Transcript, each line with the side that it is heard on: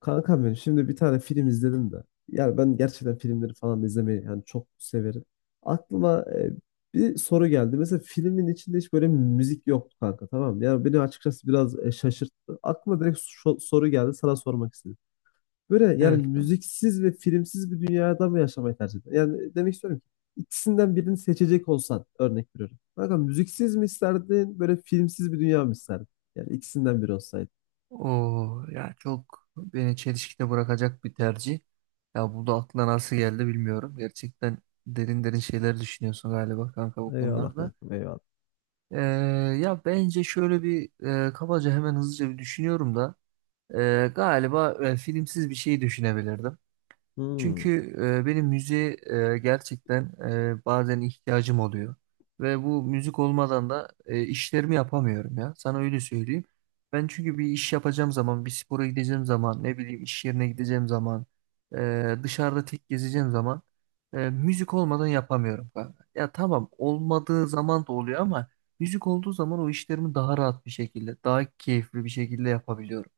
left: Kankam benim şimdi bir tane film izledim de. Yani ben gerçekten filmleri falan da izlemeyi yani çok severim. Aklıma bir soru geldi. Mesela filmin içinde hiç böyle müzik yoktu kanka, tamam mı? Yani beni açıkçası biraz şaşırttı. Aklıma direkt soru geldi, sana sormak istedim. Böyle yani
right: Evet.
left: müziksiz ve filmsiz bir dünyada mı yaşamayı tercih eder? Yani demek istiyorum ki ikisinden birini seçecek olsan, örnek veriyorum. Kanka, müziksiz mi isterdin, böyle filmsiz bir dünya mı isterdin? Yani ikisinden biri olsaydı.
right: O ya çok beni çelişkide bırakacak bir tercih. Ya bu da aklına nasıl geldi bilmiyorum. Gerçekten derin derin şeyler düşünüyorsun galiba kanka bu
left: Eyvallah
right: konularda.
left: kankam, eyvallah.
right: Ee, ya bence şöyle bir kabaca hemen hızlıca bir düşünüyorum da galiba filmsiz bir şey düşünebilirdim.
left: Hmm.
right: Çünkü benim müziğe gerçekten bazen ihtiyacım oluyor. Ve bu müzik olmadan da işlerimi yapamıyorum ya. Sana öyle söyleyeyim. Ben çünkü bir iş yapacağım zaman, bir spora gideceğim zaman, ne bileyim iş yerine gideceğim zaman, dışarıda tek gezeceğim zaman müzik olmadan yapamıyorum kanka. Ya tamam olmadığı zaman da oluyor ama müzik olduğu zaman o işlerimi daha rahat bir şekilde, daha keyifli bir şekilde yapabiliyorum.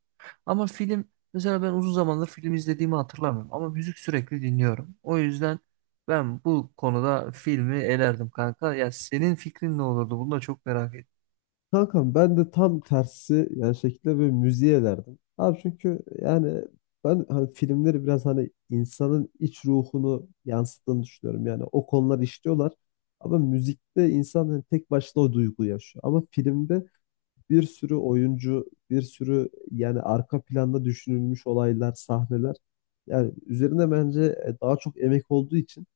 right: Ama film mesela ben uzun zamandır film izlediğimi hatırlamıyorum ama müzik sürekli dinliyorum. O yüzden ben bu konuda filmi elerdim kanka. Ya senin fikrin ne olurdu? Bunu da çok merak ettim.
left: Kankam ben de tam tersi yani şekilde böyle müziğe elerdim. Abi çünkü yani ben hani filmleri biraz hani insanın iç ruhunu yansıttığını düşünüyorum. Yani o konular işliyorlar. Ama müzikte insan hani tek başına o duyguyu yaşıyor. Ama filmde bir sürü oyuncu, bir sürü yani arka planda düşünülmüş olaylar, sahneler. Yani üzerine bence daha çok emek olduğu için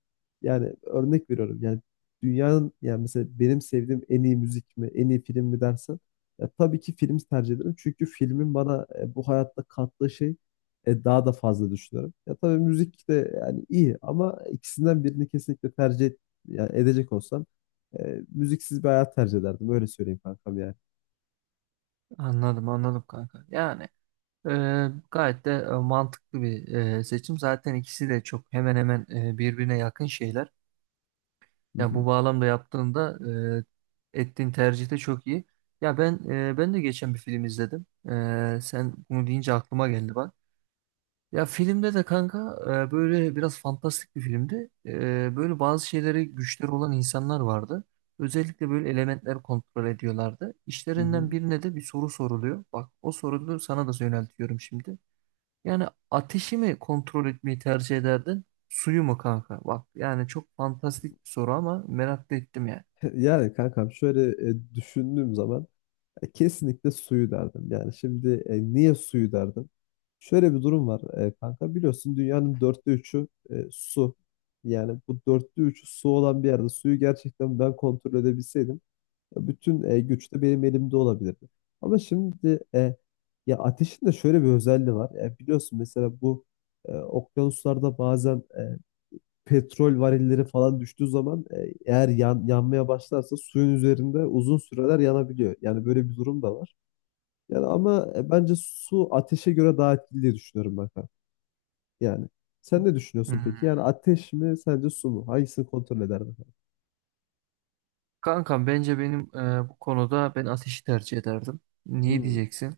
left: yani örnek veriyorum yani dünyanın yani mesela benim sevdiğim en iyi müzik mi, en iyi film mi dersen, ya tabii ki film tercih ederim. Çünkü filmin bana bu hayatta kattığı şey, daha da fazla düşünüyorum. Ya tabii müzik de yani iyi ama ikisinden birini kesinlikle yani edecek olsam, müziksiz bir hayat tercih ederdim. Öyle söyleyeyim kankam yani.
right: Anladım anladım kanka. Yani e, gayet de mantıklı bir seçim. Zaten ikisi de çok hemen hemen birbirine yakın şeyler.
left: Hı
right: Ya
left: hı.
right: bu bağlamda yaptığında ettiğin tercih de çok iyi. Ya ben de geçen bir film izledim. Sen bunu deyince aklıma geldi bak. Ya filmde de kanka böyle biraz fantastik bir filmdi. Böyle bazı şeylere güçleri olan insanlar vardı. Özellikle böyle elementler kontrol ediyorlardı.
left: Hı hı.
right: İşlerinden birine de bir soru soruluyor. Bak o soruyu sana da yöneltiyorum şimdi. Yani ateşi mi kontrol etmeyi tercih ederdin? Suyu mu kanka? Bak yani çok fantastik bir soru ama merak da ettim yani.
left: Yani kankam şöyle düşündüğüm zaman, kesinlikle suyu derdim. Yani şimdi niye suyu derdim? Şöyle bir durum var, kanka, biliyorsun dünyanın dörtte üçü su. Yani bu dörtte üçü su olan bir yerde suyu gerçekten ben kontrol edebilseydim, ya bütün güç de benim elimde olabilirdi. Ama şimdi ya ateşin de şöyle bir özelliği var. Biliyorsun mesela bu okyanuslarda bazen petrol varilleri falan düştüğü zaman, eğer yanmaya başlarsa suyun üzerinde uzun süreler yanabiliyor. Yani böyle bir durum da var. Yani ama bence su ateşe göre daha etkili diye düşünüyorum ben, kanka. Yani sen ne düşünüyorsun peki?
right: Hmm.
left: Yani ateş mi sence, su mu? Hangisini kontrol ederdin, kanka?
right: Kanka bence benim bu konuda ben ateşi tercih ederdim. Niye
left: Hmm,
right: diyeceksin?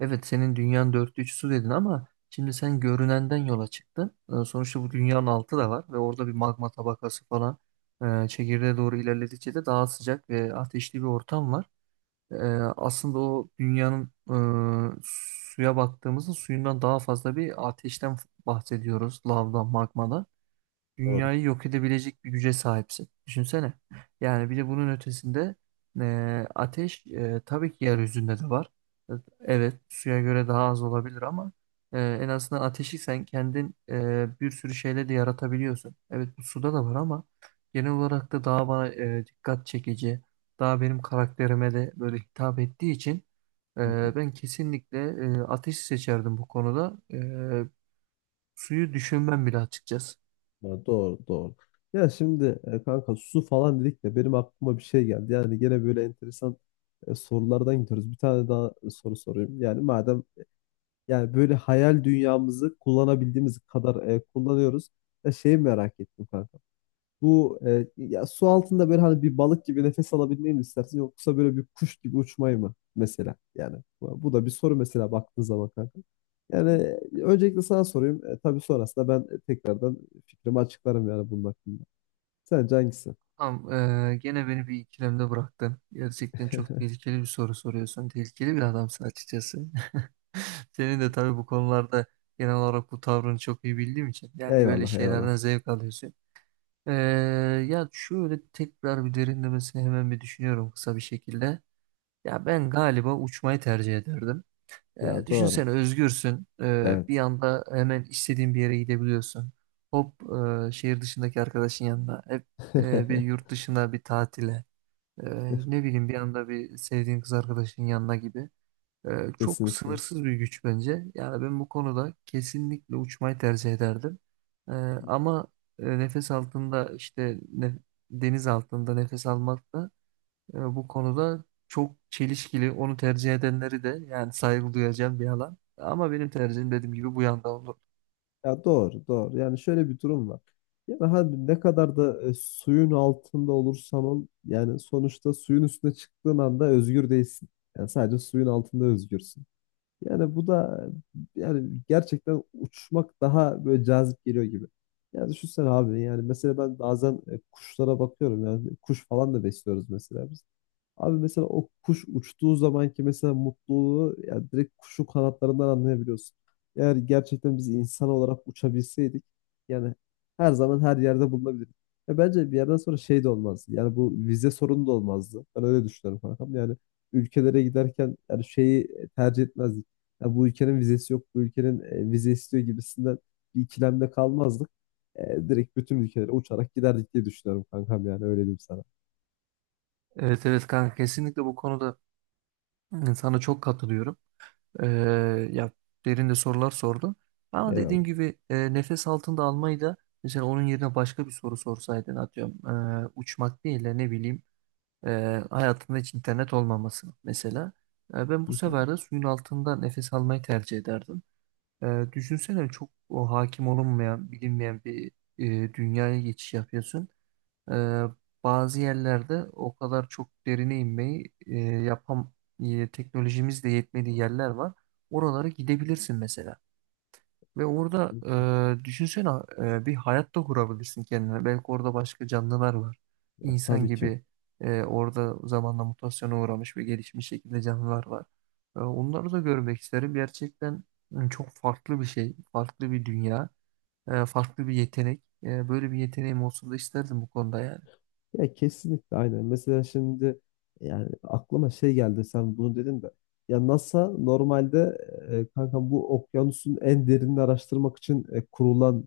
right: Evet senin dünyanın dörtte üçü su dedin ama şimdi sen görünenden yola çıktın. Sonuçta bu dünyanın altı da var ve orada bir magma tabakası falan çekirdeğe doğru ilerledikçe de daha sıcak ve ateşli bir ortam var. Ee, aslında o dünyanın e, suya baktığımızda suyundan daha fazla bir ateşten bahsediyoruz. Lavdan, magmadan
left: doğru.
right: dünyayı yok edebilecek bir güce sahipsin. Düşünsene. Yani bir de bunun ötesinde ateş tabii ki yeryüzünde de var. Evet, suya göre daha az olabilir ama en azından ateşi sen kendin bir sürü şeyle de yaratabiliyorsun. Evet, bu suda da var ama genel olarak da daha bana dikkat çekici, daha benim karakterime de böyle hitap ettiği için
left: Hı hı.
right: ben kesinlikle ateşi seçerdim bu konuda. Suyu düşünmem bile açıkçası.
left: Ya doğru, doğru. Ya şimdi kanka, su falan dedik de benim aklıma bir şey geldi. Yani gene böyle enteresan sorulardan gidiyoruz. Bir tane daha soru sorayım. Yani madem yani böyle hayal dünyamızı kullanabildiğimiz kadar kullanıyoruz. Ya şeyi merak ettim kanka. Bu ya su altında böyle hani bir balık gibi nefes alabilmeyi mi istersin, yoksa böyle bir kuş gibi uçmayı mı mesela? Yani bu da bir soru mesela baktığın zaman kanka. Yani öncelikle sana sorayım. E, tabii sonrasında ben tekrardan fikrimi açıklarım yani bunun hakkında. Sence hangisi?
right: Tamam, gene beni bir ikilemde bıraktın. Gerçekten çok tehlikeli bir soru soruyorsun. Tehlikeli bir adamsın açıkçası. Senin de tabii bu konularda genel olarak bu tavrını çok iyi bildiğim için yani böyle
left: Eyvallah,
right: şeylerden
left: eyvallah.
right: zevk alıyorsun. Eee, ya şöyle tekrar bir derinlemesine hemen bir düşünüyorum kısa bir şekilde. Ya ben galiba uçmayı tercih ederdim.
left: Ya doğru.
right: Düşünsene özgürsün. Bir
left: Evet.
right: anda hemen istediğin bir yere gidebiliyorsun. Hop şehir dışındaki arkadaşın yanına. Hep bir yurt dışına bir tatile. Ne bileyim bir anda bir sevdiğin kız arkadaşının yanına gibi. Çok
left: Kesinlikle.
right: sınırsız bir güç bence. Yani ben bu konuda kesinlikle uçmayı tercih ederdim. Ee, ama nefes altında deniz altında nefes almak da bu konuda çok çelişkili. Onu tercih edenleri de yani saygı duyacağım bir alan. Ama benim tercihim dediğim gibi bu yanda olur.
left: Ya doğru, doğru. Yani şöyle bir durum var. Yani hadi ne kadar da suyun altında olursan ol, yani sonuçta suyun üstüne çıktığın anda özgür değilsin. Yani sadece suyun altında özgürsün. Yani bu da yani gerçekten uçmak daha böyle cazip geliyor gibi. Yani düşünsene abi, yani mesela ben bazen kuşlara bakıyorum, yani kuş falan da besliyoruz mesela biz. Abi mesela o kuş uçtuğu zamanki mesela mutluluğu yani direkt kuşun kanatlarından anlayabiliyorsun. Eğer gerçekten biz insan olarak uçabilseydik, yani her zaman her yerde bulunabilirdik. Ya bence bir yerden sonra şey de olmazdı. Yani bu vize sorunu da olmazdı. Ben öyle düşünüyorum kankam. Yani ülkelere giderken yani şeyi tercih etmezdik. Ya bu ülkenin vizesi yok, bu ülkenin vize istiyor gibisinden bir ikilemde kalmazdık. E, direkt bütün ülkelere uçarak giderdik diye düşünüyorum kankam, yani öyle diyeyim sana.
right: Evet evet kanka kesinlikle bu konuda sana çok katılıyorum. Ee, ya derin de sorular sordu. Ama
left: Eyvallah.
right: dediğim gibi nefes altında almayı da mesela onun yerine başka bir soru sorsaydın atıyorum uçmak değil de ne bileyim e, hayatında hiç internet olmaması mesela. Ben bu sefer de suyun altında nefes almayı tercih ederdim. Düşünsene çok o hakim olunmayan bilinmeyen bir dünyaya geçiş yapıyorsun. Ee, bazı yerlerde o kadar çok derine inmeyi teknolojimiz de yetmediği yerler var. Oralara gidebilirsin mesela. Ve orada düşünsene bir hayat da kurabilirsin kendine. Belki orada başka canlılar var.
left: Ya
right: İnsan
left: tabii ki.
right: gibi orada zamanla mutasyona uğramış ve gelişmiş şekilde canlılar var. Onları da görmek isterim. Gerçekten çok farklı bir şey, farklı bir dünya, farklı bir yetenek. Böyle bir yeteneğim olsun da isterdim bu konuda yani.
left: Ya kesinlikle aynen. Mesela şimdi yani aklıma şey geldi, sen bunu dedin de. Ya NASA normalde kanka bu okyanusun en derinini araştırmak için kurulan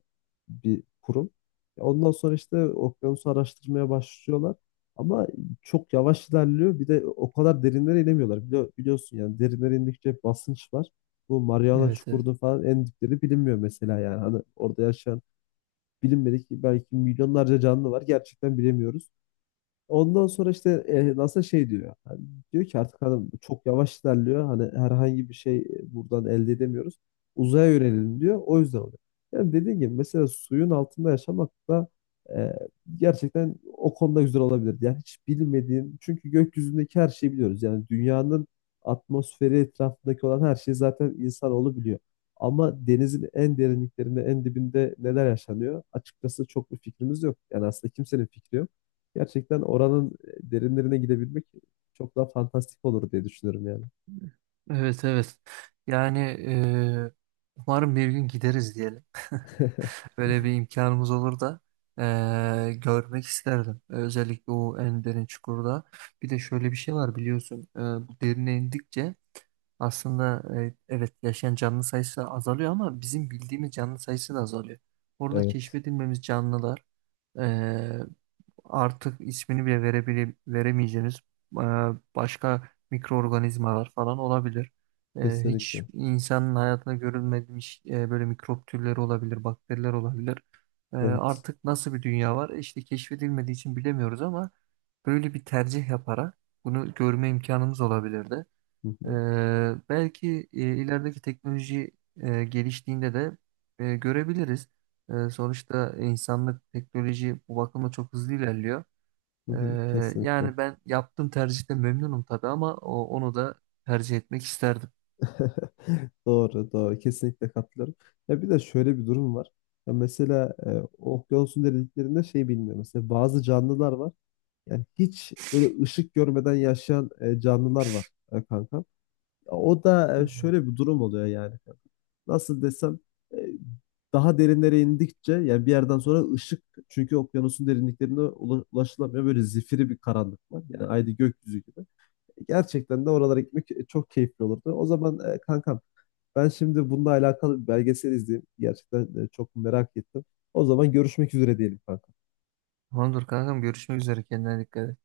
left: bir kurum. Ya ondan sonra işte okyanusu araştırmaya başlıyorlar. Ama çok yavaş ilerliyor. Bir de o kadar derinlere inemiyorlar. Biliyorsun yani derinlere indikçe basınç var. Bu Mariana
right: Evet evet.
left: Çukuru'nun falan en dipleri bilinmiyor mesela yani. Hani orada yaşayan bilinmedik belki milyonlarca canlı var. Gerçekten bilemiyoruz. Ondan sonra işte NASA şey diyor. Hani diyor ki artık hanım çok yavaş ilerliyor. Hani herhangi bir şey buradan elde edemiyoruz. Uzaya yönelelim diyor. O yüzden oluyor. Yani dediğim gibi mesela suyun altında yaşamak da e, gerçekten o konuda güzel olabilir. Yani hiç bilmediğin, çünkü gökyüzündeki her şeyi biliyoruz. Yani dünyanın atmosferi etrafındaki olan her şeyi zaten insanoğlu biliyor. Ama denizin en derinliklerinde, en dibinde neler yaşanıyor? Açıkçası çok bir fikrimiz yok. Yani aslında kimsenin fikri yok. Gerçekten oranın derinlerine gidebilmek çok daha fantastik olur diye düşünüyorum yani.
right: Evet evet. Yani umarım bir gün gideriz diyelim. Böyle bir imkanımız olur da görmek isterdim. Özellikle o en derin çukurda. Bir de şöyle bir şey var biliyorsun. Bu derine indikçe aslında evet yaşayan canlı sayısı azalıyor ama bizim bildiğimiz canlı sayısı da azalıyor. Orada
left: Evet,
right: keşfedilmemiz canlılar artık ismini bile veremeyeceğiniz e, başka mikroorganizmalar falan olabilir. Hiç
left: kesinlikle.
right: insanın hayatında görülmemiş böyle mikrop türleri olabilir, bakteriler olabilir.
left: Evet.
right: Artık nasıl bir dünya var? İşte keşfedilmediği için bilemiyoruz ama böyle bir tercih yaparak bunu görme imkanımız olabilirdi.
left: Hı
right: E,
left: hı,
right: belki ilerideki teknoloji geliştiğinde de görebiliriz. Sonuçta insanlık teknoloji bu bakımda çok hızlı ilerliyor.
left: hı
right: Ee,
left: hı, kesinlikle.
right: yani ben yaptığım tercihte memnunum tabii ama onu da tercih etmek isterdim.
left: Doğru, doğru. Kesinlikle katılıyorum. Ya bir de şöyle bir durum var. Ya mesela okyanusun derinliklerinde şey bilmiyorum. Mesela bazı canlılar var. Yani hiç böyle ışık görmeden yaşayan canlılar var, kanka. Ya o da
right: Hmm.
left: şöyle bir durum oluyor yani. Nasıl desem, e, daha derinlere indikçe yani bir yerden sonra ışık, çünkü okyanusun derinliklerine ulaşılamıyor. Böyle zifiri bir karanlık var. Yani aynı gökyüzü gibi. E, gerçekten de oralara gitmek çok keyifli olurdu. O zaman kankam, ben şimdi bununla alakalı bir belgesel izleyeyim. Gerçekten çok merak ettim. O zaman görüşmek üzere diyelim kankam.
right: Tamamdır kankam görüşmek üzere kendine dikkat et.